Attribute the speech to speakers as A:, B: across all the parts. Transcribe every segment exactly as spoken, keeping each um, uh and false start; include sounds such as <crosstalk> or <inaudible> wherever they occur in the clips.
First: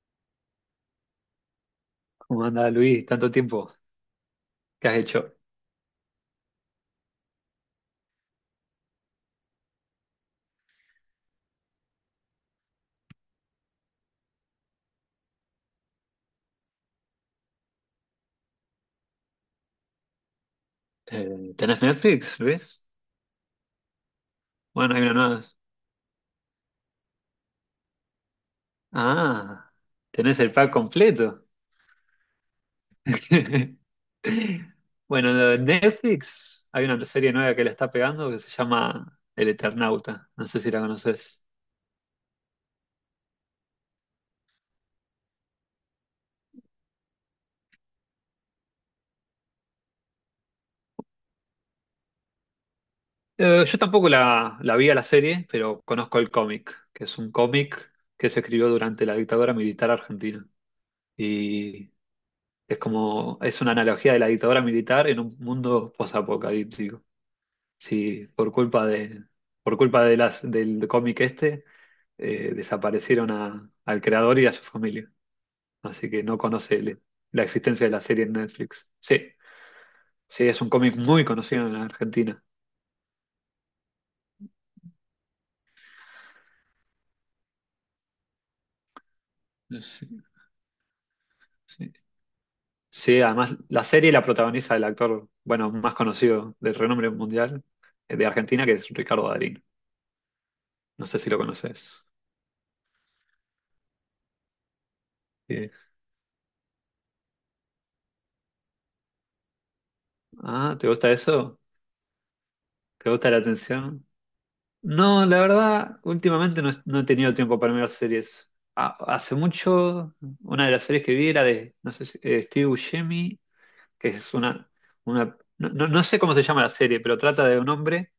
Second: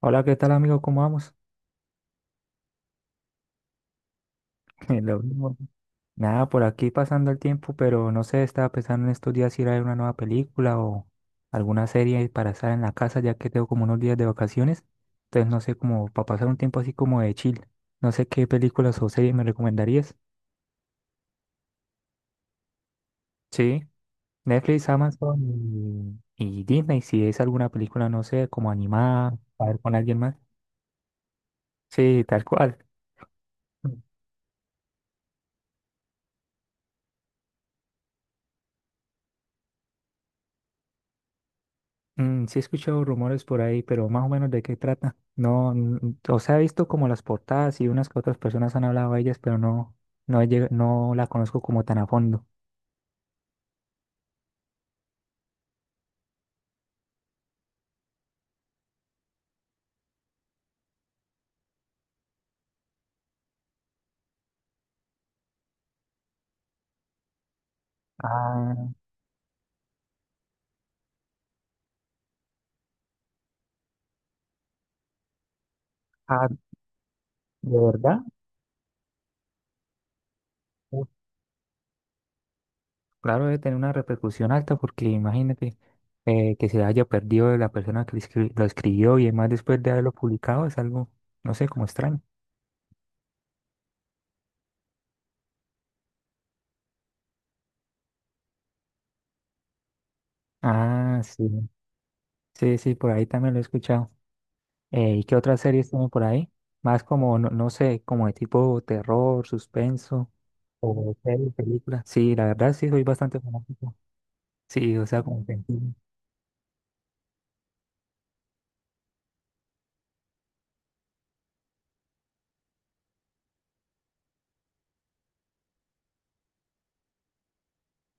A: Hola, ¿qué tal amigo? ¿Cómo vamos?
B: ¿Cómo anda Luis? Tanto tiempo.
A: <laughs>
B: ¿Qué has
A: Lo
B: hecho?
A: mismo. Nada, por aquí pasando el tiempo, pero no sé, estaba pensando en estos días si ir a ver una nueva película o alguna serie para estar en la casa, ya que tengo como unos días de vacaciones. Entonces, no sé, como para pasar un tiempo así como de chill. No sé qué películas o series me recomendarías.
B: Eh, ¿tenés Netflix, Luis?
A: Sí, Netflix,
B: Bueno, hay una nueva.
A: Amazon y, y Disney, si es alguna película, no sé, como animada, a
B: Ah,
A: ver con alguien más.
B: tenés el pack completo.
A: Sí, tal cual.
B: <laughs> Bueno, de Netflix hay una serie nueva que la está pegando que se llama El Eternauta. No sé si la conoces.
A: Mm, sí he escuchado rumores por ahí, pero más o menos de qué trata. No, n- O sea, he visto como las portadas y unas que otras personas han hablado de ellas, pero no, no, he llega- no la conozco como tan a fondo.
B: Eh, yo tampoco la, la vi a la serie, pero conozco el cómic, que es un cómic que se escribió durante la dictadura militar argentina. Y es como, es una analogía de la dictadura militar en un mundo posapocalíptico. Sí, por culpa
A: Ah,
B: de, por culpa de las, del cómic este, eh, desaparecieron a- al creador y a su familia. Así que no
A: ah,
B: conoce el- la
A: ¿De
B: existencia de la
A: verdad?
B: serie en Netflix. Sí, sí, es un cómic
A: Uf,
B: muy conocido en Argentina.
A: claro, debe tener una repercusión alta porque imagínate eh, que se haya perdido de la persona que lo escri- lo escribió y además después de
B: Sí,
A: haberlo publicado es algo, no sé, como
B: sí.
A: extraño.
B: Sí, además la serie la protagoniza el actor, bueno, más conocido de renombre mundial eh, de Argentina, que es Ricardo Darín. No sé
A: Ah,
B: si lo
A: sí,
B: conoces.
A: sí, sí, por ahí también lo he escuchado. Eh, ¿y qué otras
B: Sí.
A: series tienen por ahí? Más como, no, no sé, como de tipo terror, suspenso
B: Ah, ¿te gusta
A: o serie,
B: eso?
A: película. Sí, la verdad sí, soy
B: ¿Te gusta la
A: bastante fanático.
B: atención?
A: Sí, o sea,
B: No, la
A: como que- sí.
B: verdad, últimamente no, no he tenido tiempo para mirar series. Ha- hace mucho, una de las series que vi era de, no sé si- eh, Steve Buscemi, que es una, una no, no- no sé cómo se llama la serie, pero trata de un hombre,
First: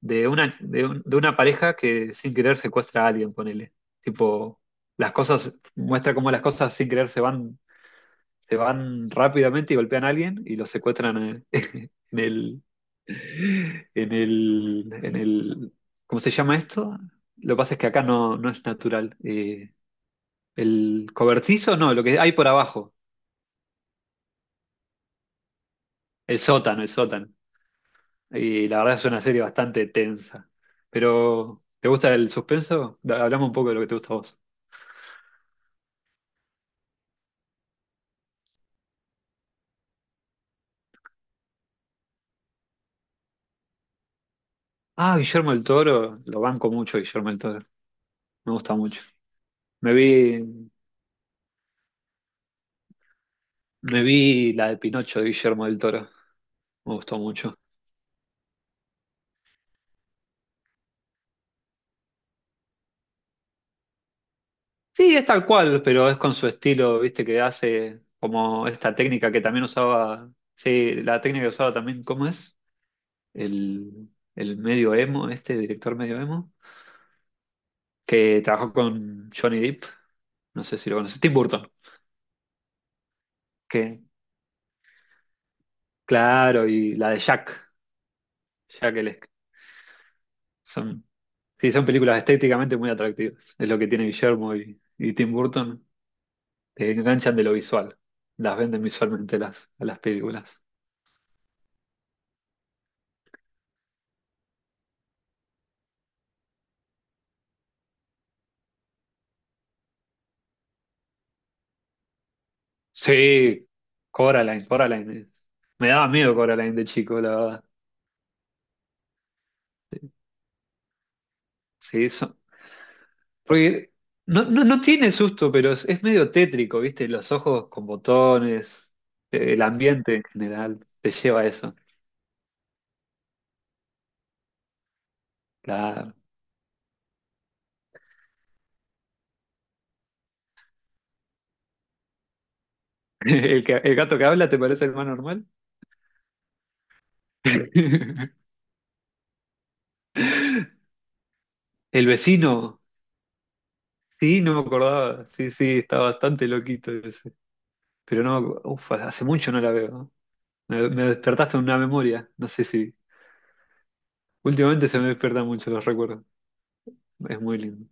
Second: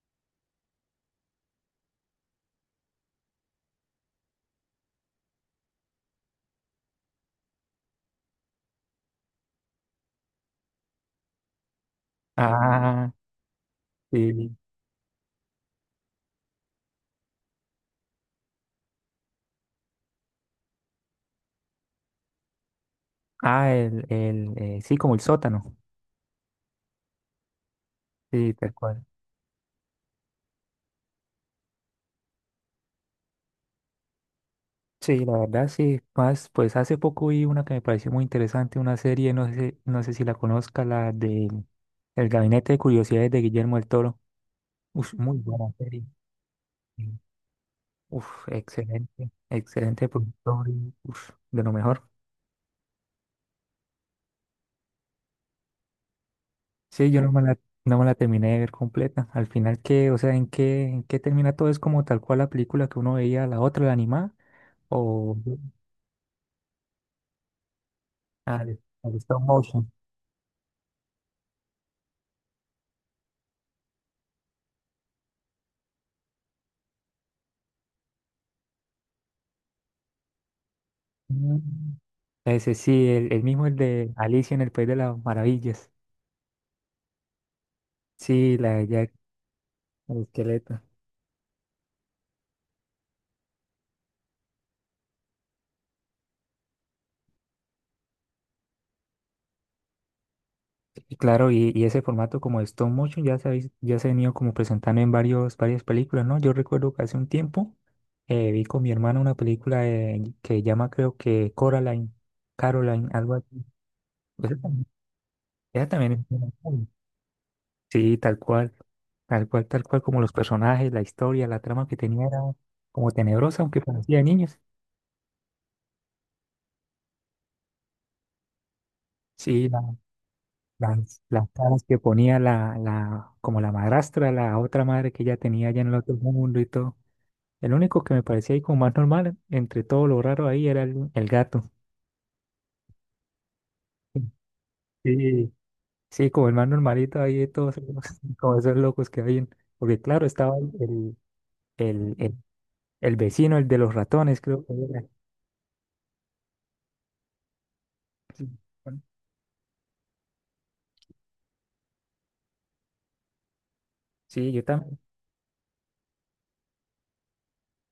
B: de una, de un- de una pareja que sin querer secuestra a alguien, ponele. Tipo, las cosas, muestra cómo las cosas sin querer se van se van rápidamente y golpean a alguien y lo secuestran eh, <laughs> en el,
A: Ah,
B: en
A: sí.
B: el, en el, ¿cómo se llama esto? Lo que pasa es que acá no, no es natural. Eh, el cobertizo, no, lo que hay por abajo,
A: Ah, el, el, eh, sí, como el sótano.
B: el sótano, el sótano.
A: Sí,
B: Y
A: tal
B: la verdad
A: cual.
B: es una serie bastante tensa. Pero, ¿te gusta el suspenso? Da- Hablamos un poco de lo que te gusta a vos.
A: Sí, la verdad sí. Más, pues hace poco vi una que me pareció muy interesante, una serie, no sé, no sé si la conozca, la de El Gabinete de Curiosidades de Guillermo del Toro. Ush,
B: Ah,
A: muy
B: Guillermo el
A: buena serie.
B: Toro, lo banco mucho,
A: Sí.
B: Guillermo el Toro.
A: Uf,
B: Me gusta mucho.
A: excelente,
B: Me
A: excelente productor,
B: vi,
A: y, uf, de lo mejor.
B: me vi la de Pinocho de Guillermo del Toro. Me
A: Sí,
B: gustó
A: yo no me
B: mucho.
A: la, no me la terminé de ver completa. Al final, ¿qué? O sea, ¿en qué, en qué termina todo? ¿Es como tal cual la película que uno veía, la otra, la animada?
B: Sí, es
A: ¿O
B: tal cual, pero es con su estilo, viste, que hace
A: ah,
B: como
A: el
B: esta técnica que
A: stop
B: también
A: motion?
B: usaba. Sí, la técnica que usaba también, ¿cómo es? El, el medio emo, este director medio emo, que trabajó con Johnny Depp, no sé si lo conoces, Tim
A: Mm.
B: Burton,
A: Ese sí, el, el mismo, el
B: que,
A: de Alicia en el País de las Maravillas.
B: claro, y la de Jack,
A: Sí, la de
B: Jack
A: Jack,
B: el,
A: el esqueleto.
B: son, sí, son películas estéticamente muy atractivas, es lo que tiene Guillermo y, y Tim Burton, te enganchan de lo visual, las venden visualmente las, a las películas.
A: Y claro, y, y ese formato como de stop motion ya se, ha vis- ya se ha venido como presentando en varios, varias películas, ¿no? Yo recuerdo que hace un tiempo eh, vi con mi hermana una película de- que llama creo que Coraline, Caroline, algo así.
B: Sí,
A: Esa
B: Coraline,
A: también,
B: Coraline.
A: esa
B: Me daba
A: también es
B: miedo
A: una
B: Coraline de
A: serie.
B: chico, la verdad.
A: Sí, tal cual, tal cual, tal cual como los personajes, la historia, la trama que
B: Sí,
A: tenía
B: eso.
A: era como tenebrosa, aunque
B: Porque
A: parecía de
B: no,
A: niños.
B: no, no tiene susto, pero es, es medio tétrico, ¿viste? Los ojos con botones, eh, el
A: Sí, la-
B: ambiente en general te
A: las,
B: lleva a
A: las
B: eso.
A: caras que ponía la, la, como la madrastra, la otra madre que ella tenía allá en el otro
B: Claro.
A: mundo y todo. El único que me parecía ahí como más normal, entre todo lo raro ahí, era el, el gato.
B: <laughs> ¿El, que- el gato que habla te parece el más normal?
A: Sí, sí, como el más normalito ahí de todos,
B: <laughs>
A: <laughs> como esos locos que habían. Porque claro, estaba el,
B: El
A: el, el,
B: vecino,
A: el vecino, el de los ratones,
B: sí, no me
A: creo que era.
B: acordaba. Sí, sí, está bastante loquito ese. Pero no, me
A: Sí,
B: acu- uf,
A: bueno,
B: hace mucho no la veo. ¿No? Me, me despertaste una memoria. No sé si.
A: sí, yo
B: Últimamente
A: también.
B: se me despiertan mucho los recuerdos. Es muy lindo.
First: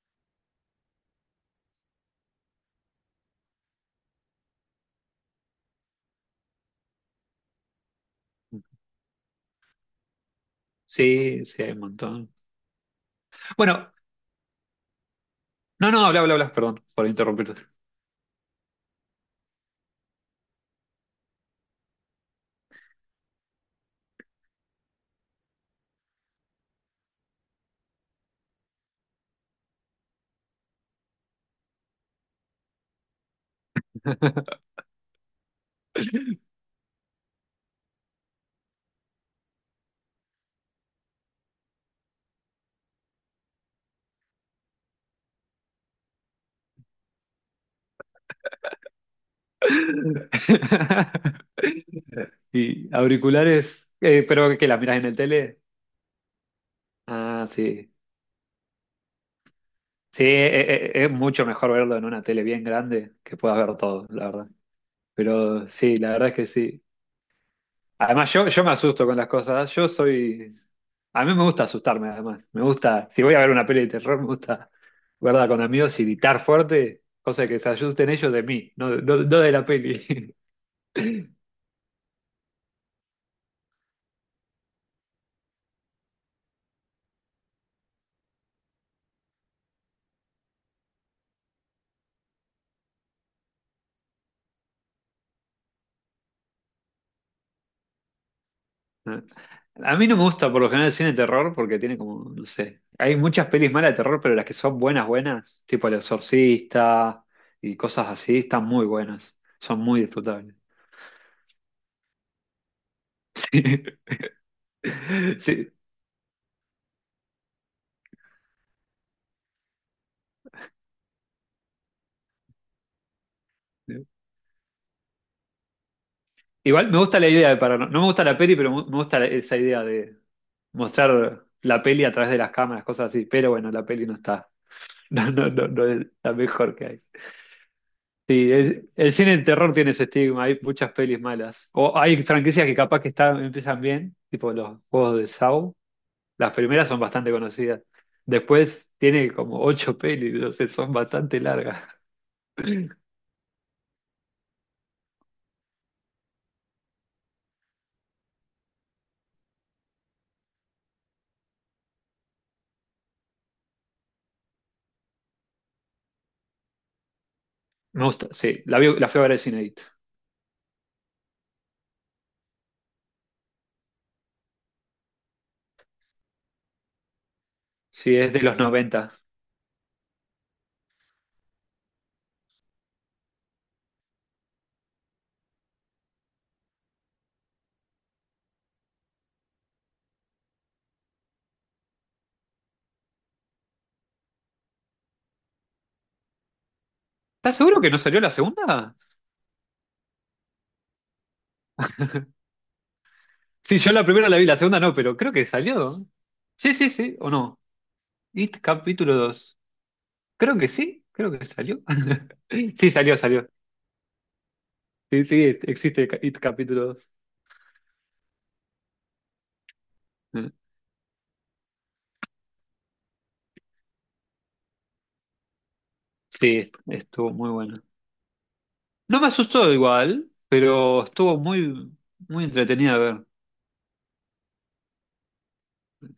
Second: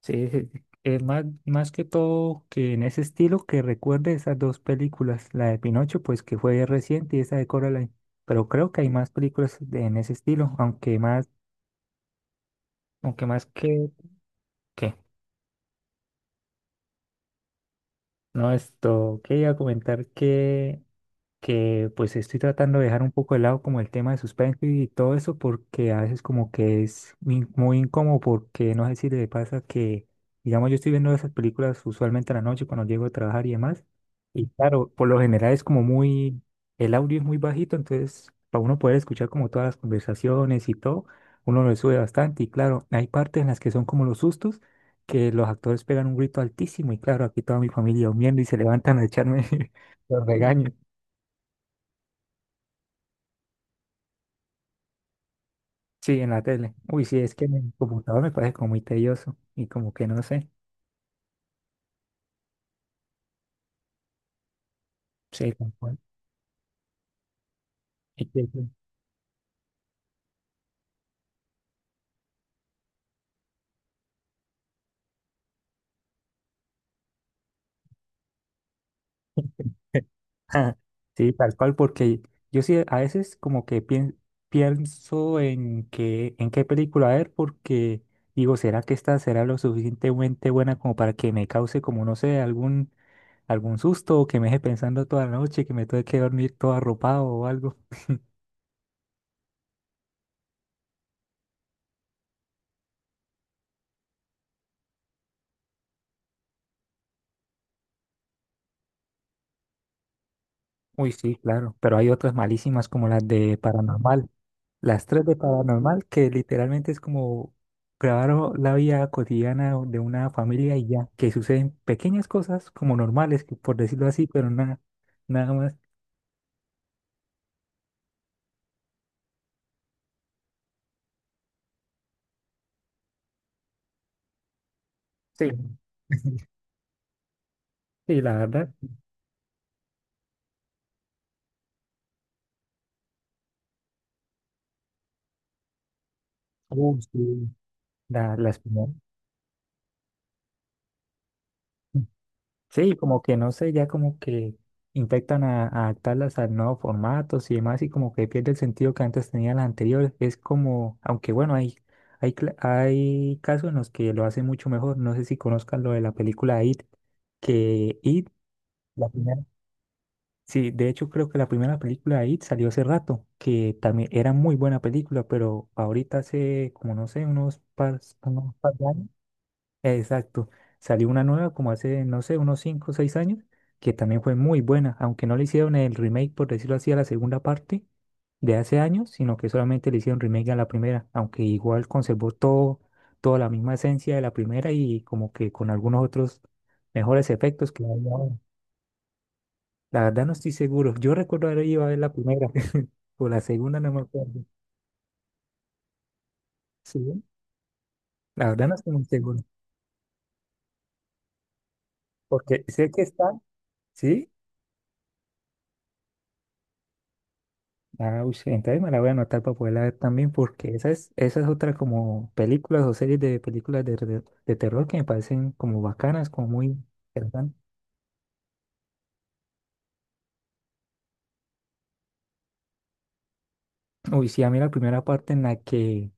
A: Sí, sí, sí. Eh, más, más que todo que en ese estilo que recuerde esas dos películas, la de Pinocho, pues que fue reciente y esa de Coraline. Pero creo que hay más películas de- en ese estilo, aunque más,
B: Sí, sí, hay un montón.
A: aunque más que,
B: Bueno,
A: ¿qué?
B: no, no, habla, habla, habla, perdón por interrumpirte.
A: No, esto quería comentar que, que pues estoy tratando de dejar un poco de lado como el tema de suspenso y todo eso porque a veces como que es in- muy incómodo porque no sé si le pasa que, digamos, yo estoy viendo esas películas usualmente en la noche cuando llego a trabajar y demás, y claro, por lo general es como muy, el audio es muy bajito, entonces para uno poder escuchar como todas las conversaciones y todo, uno lo sube bastante y claro, hay partes en las que son como los sustos, que los actores pegan un grito altísimo y claro, aquí toda mi familia durmiendo y se levantan a echarme <laughs> los regaños.
B: <laughs> Y auriculares, eh, pero que la miras en el tele.
A: Sí, en la tele. Uy, sí, es que
B: Ah,
A: en el
B: sí.
A: computador me parece como muy tedioso y como que no
B: Sí,
A: sé.
B: eh, eh, es mucho mejor verlo en una tele bien grande que puedas ver todo, la verdad.
A: Sí,
B: Pero
A: tal
B: sí,
A: cual.
B: la verdad es que sí.
A: Es
B: Además,
A: que
B: yo, yo
A: sí,
B: me asusto con las cosas. Yo soy. A mí me gusta asustarme, además. Me gusta. Si voy a ver una peli de terror, me gusta verla con amigos y gritar fuerte, cosa que se asusten ellos de mí, no, de no- no de la peli.
A: <laughs> sí, tal cual, porque yo sí a veces como que pien- pienso en qué, en qué película ver, porque digo, ¿será que esta será lo suficientemente buena como para que me cause como, no sé, algún, algún susto o que me deje pensando toda la noche, que me tenga que dormir todo arropado o algo?
B: <laughs> A mí no me gusta por lo general el cine de terror porque tiene como, no sé. Hay muchas pelis malas de terror, pero las que son buenas, buenas, tipo El Exorcista y cosas así, están muy buenas. Son muy disfrutables.
A: Uy, sí, claro, pero hay otras malísimas como las de
B: <laughs>
A: Paranormal. Las tres de
B: Sí.
A: paranormal, que literalmente es como grabar o- la vida cotidiana o- de una familia y ya, que suceden pequeñas cosas como normales, que por decirlo
B: Sí.
A: así, pero nada, nada más.
B: Igual me gusta la idea de Paranormal. No no me gusta la peli, pero mu- me gusta la- esa idea de mostrar la peli a través de las cámaras, cosas así. Pero bueno, la peli no está. <laughs> No, no,
A: Sí.
B: no, no es la
A: <laughs>
B: mejor que hay.
A: Sí, la
B: Sí,
A: verdad,
B: el, el cine de terror tiene ese estigma. Hay muchas pelis malas. O hay franquicias que capaz que están, empiezan bien, tipo los juegos de Saw. Las primeras son
A: uh,
B: bastante
A: sí,
B: conocidas.
A: la, las
B: Después
A: primeras.
B: tiene como ocho pelis, no sé, son bastante largas.
A: Sí, como que no sé, ya como que infectan a, a adaptarlas a nuevos formatos y demás, y como que pierde el sentido que antes tenía las anteriores. Es como, aunque bueno, hay, hay, cla- hay casos en los que lo hacen mucho mejor. No sé si conozcan lo de la película It, que
B: Me
A: It,
B: gusta, sí. La, vi- la
A: la
B: fui a ver
A: primera,
B: al cine.
A: sí, de hecho creo que la primera película de It salió hace rato, que también era muy buena película, pero ahorita hace como no sé, unos par,
B: Sí, es de
A: unos
B: los
A: par de años.
B: noventa.
A: Exacto. Salió una nueva como hace, no sé, unos cinco o seis años, que también fue muy buena, aunque no le hicieron el remake, por decirlo así, a la segunda parte de hace años, sino que solamente le hicieron remake a la primera, aunque igual conservó todo, toda la misma esencia de la primera y como que con algunos otros mejores
B: ¿Estás
A: efectos
B: seguro
A: que
B: que
A: hay
B: no salió la
A: ahora.
B: segunda?
A: La verdad no estoy seguro. Yo recuerdo haber ido a ver la primera, <laughs> o la segunda,
B: Sí,
A: no
B: yo
A: me
B: la primera la
A: acuerdo.
B: vi, la segunda no, pero creo que salió. Sí, sí, sí,
A: Sí,
B: o no.
A: la
B: It
A: verdad no estoy muy
B: capítulo
A: seguro,
B: dos. Creo que sí, creo que salió. <laughs>
A: porque sé
B: Sí,
A: que
B: salió,
A: está,
B: salió.
A: sí,
B: Sí, sí, existe It capítulo dos.
A: ah, uy, sí, entonces me la voy a anotar para poderla ver también,
B: Mm.
A: porque esa es, esa es otra como películas o series de películas de, de, de terror que me parecen como bacanas, como muy
B: Sí, estuvo muy
A: interesantes.
B: bueno. No me asustó igual, pero estuvo muy, muy entretenida ver
A: Uy, sí, a mí la primera parte en la que,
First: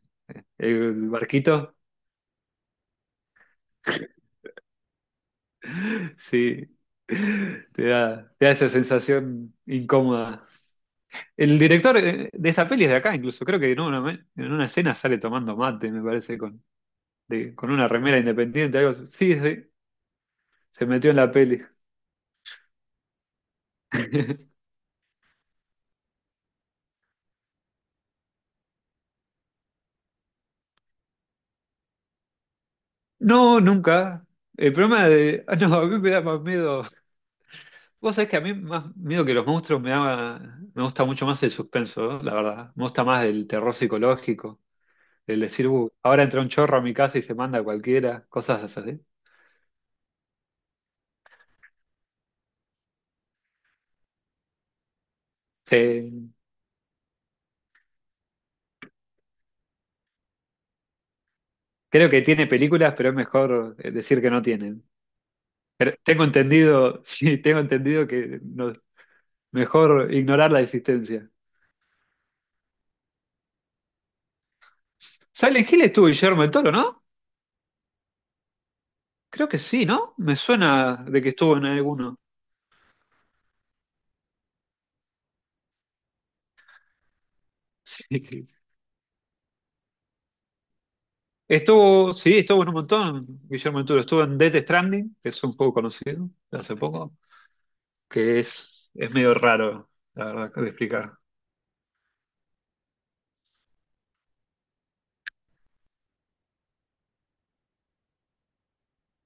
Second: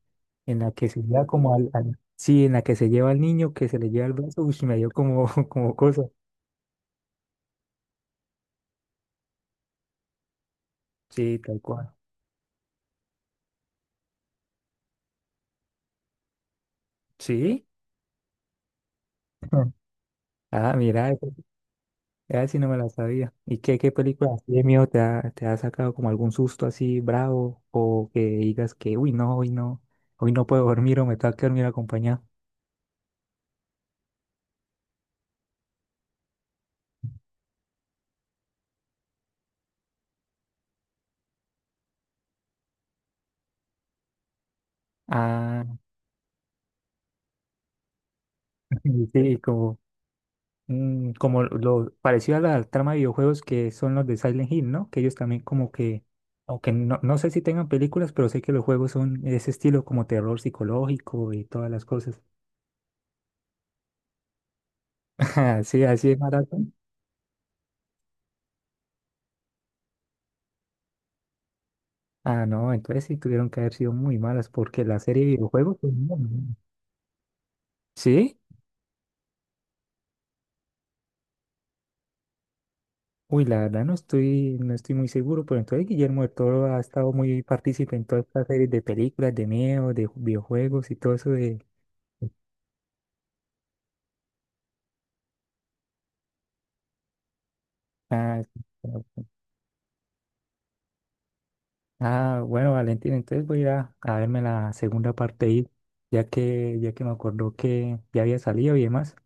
A: en la que se
B: el
A: lleva como al,
B: barquito.
A: al- sí, en la que se lleva al niño, que se le lleva el brazo, uy, me dio como, <laughs> como cosa.
B: Sí, te da, te da esa sensación incómoda.
A: Sí,
B: El
A: tal cual.
B: director eh, de esa peli es de acá, incluso. Creo que en una, en una escena sale tomando mate, me parece, con. de-
A: Sí.
B: con una remera independiente, algo así. Sí, sí,
A: <laughs> Ah,
B: se metió
A: mira,
B: en la peli.
A: ya si no me la sabía. ¿Y qué, qué película así de
B: <laughs>
A: miedo te ha, te ha sacado como algún susto así bravo o que digas que, uy, no, hoy no, hoy no puedo dormir o me tengo que dormir acompañado?
B: No, nunca. El problema de... ah, no, a mí me da más miedo. Vos sabés que a mí más miedo que los monstruos me da, me gusta mucho más el suspenso, ¿eh? La verdad. Me gusta más el terror psicológico, el
A: Ah,
B: decir, "Uh, ahora entra un chorro a mi casa y se manda a cualquiera, cosas así.
A: <laughs> sí, como, mm, como lo parecido a la trama de videojuegos que son los de Silent Hill, ¿no? Que ellos también como que,
B: Sí,
A: aunque no, no sé si tengan películas, pero sé que los juegos son ese estilo como terror psicológico y todas las
B: creo
A: cosas.
B: que tiene películas, pero es mejor eh, decir que no tienen.
A: <laughs> Sí,
B: Pero
A: así es
B: tengo
A: maratón.
B: entendido, <laughs> sí, tengo entendido que no- mejor ignorar la existencia.
A: Ah, no, entonces sí tuvieron que haber sido muy malas porque la serie de
B: Silent
A: videojuegos,
B: Hill
A: pues,
B: estuvo
A: no,
B: Guillermo del
A: no.
B: Toro, ¿no?
A: ¿Sí?
B: Creo que sí, ¿no? Me suena de que estuvo en alguno.
A: Uy, la verdad no estoy, no estoy muy seguro, pero entonces Guillermo del Toro ha estado muy partícipe en todas estas
B: Sí.
A: series de películas, de miedo, de videojuegos y todo eso de...
B: Estuvo, sí, estuvo en un montón, Guillermo del Toro. Estuvo en Death Stranding, que es un poco conocido de hace poco, que
A: Ah,
B: es, es medio raro, la verdad, de explicar.
A: ah, bueno, Valentín, entonces voy a ir a, a verme la segunda parte ahí, ya que, ya que me acordó que ya había salido y demás.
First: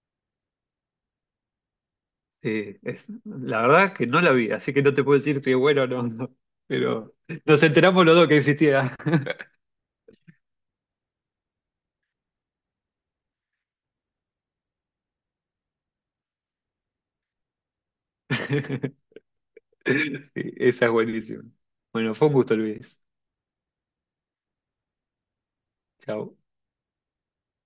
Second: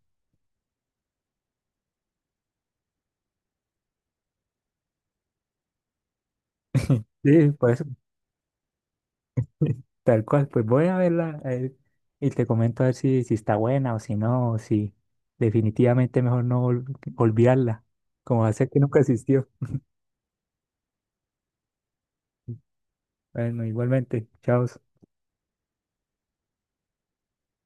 B: Sí, es- la verdad que no la vi, así que no te puedo decir si es bueno o no, no. Pero
A: Sí,
B: nos
A: por eso,
B: enteramos los dos que existía.
A: <laughs> tal cual, pues voy a verla a ver, y te comento a ver si, si está buena o si no, o si definitivamente mejor no ol- olvidarla, como hacer que nunca
B: <laughs>
A: existió.
B: Sí, esa es buenísima. Bueno, fue un gusto, Luis.
A: Bueno, igualmente, chao.
B: Chao.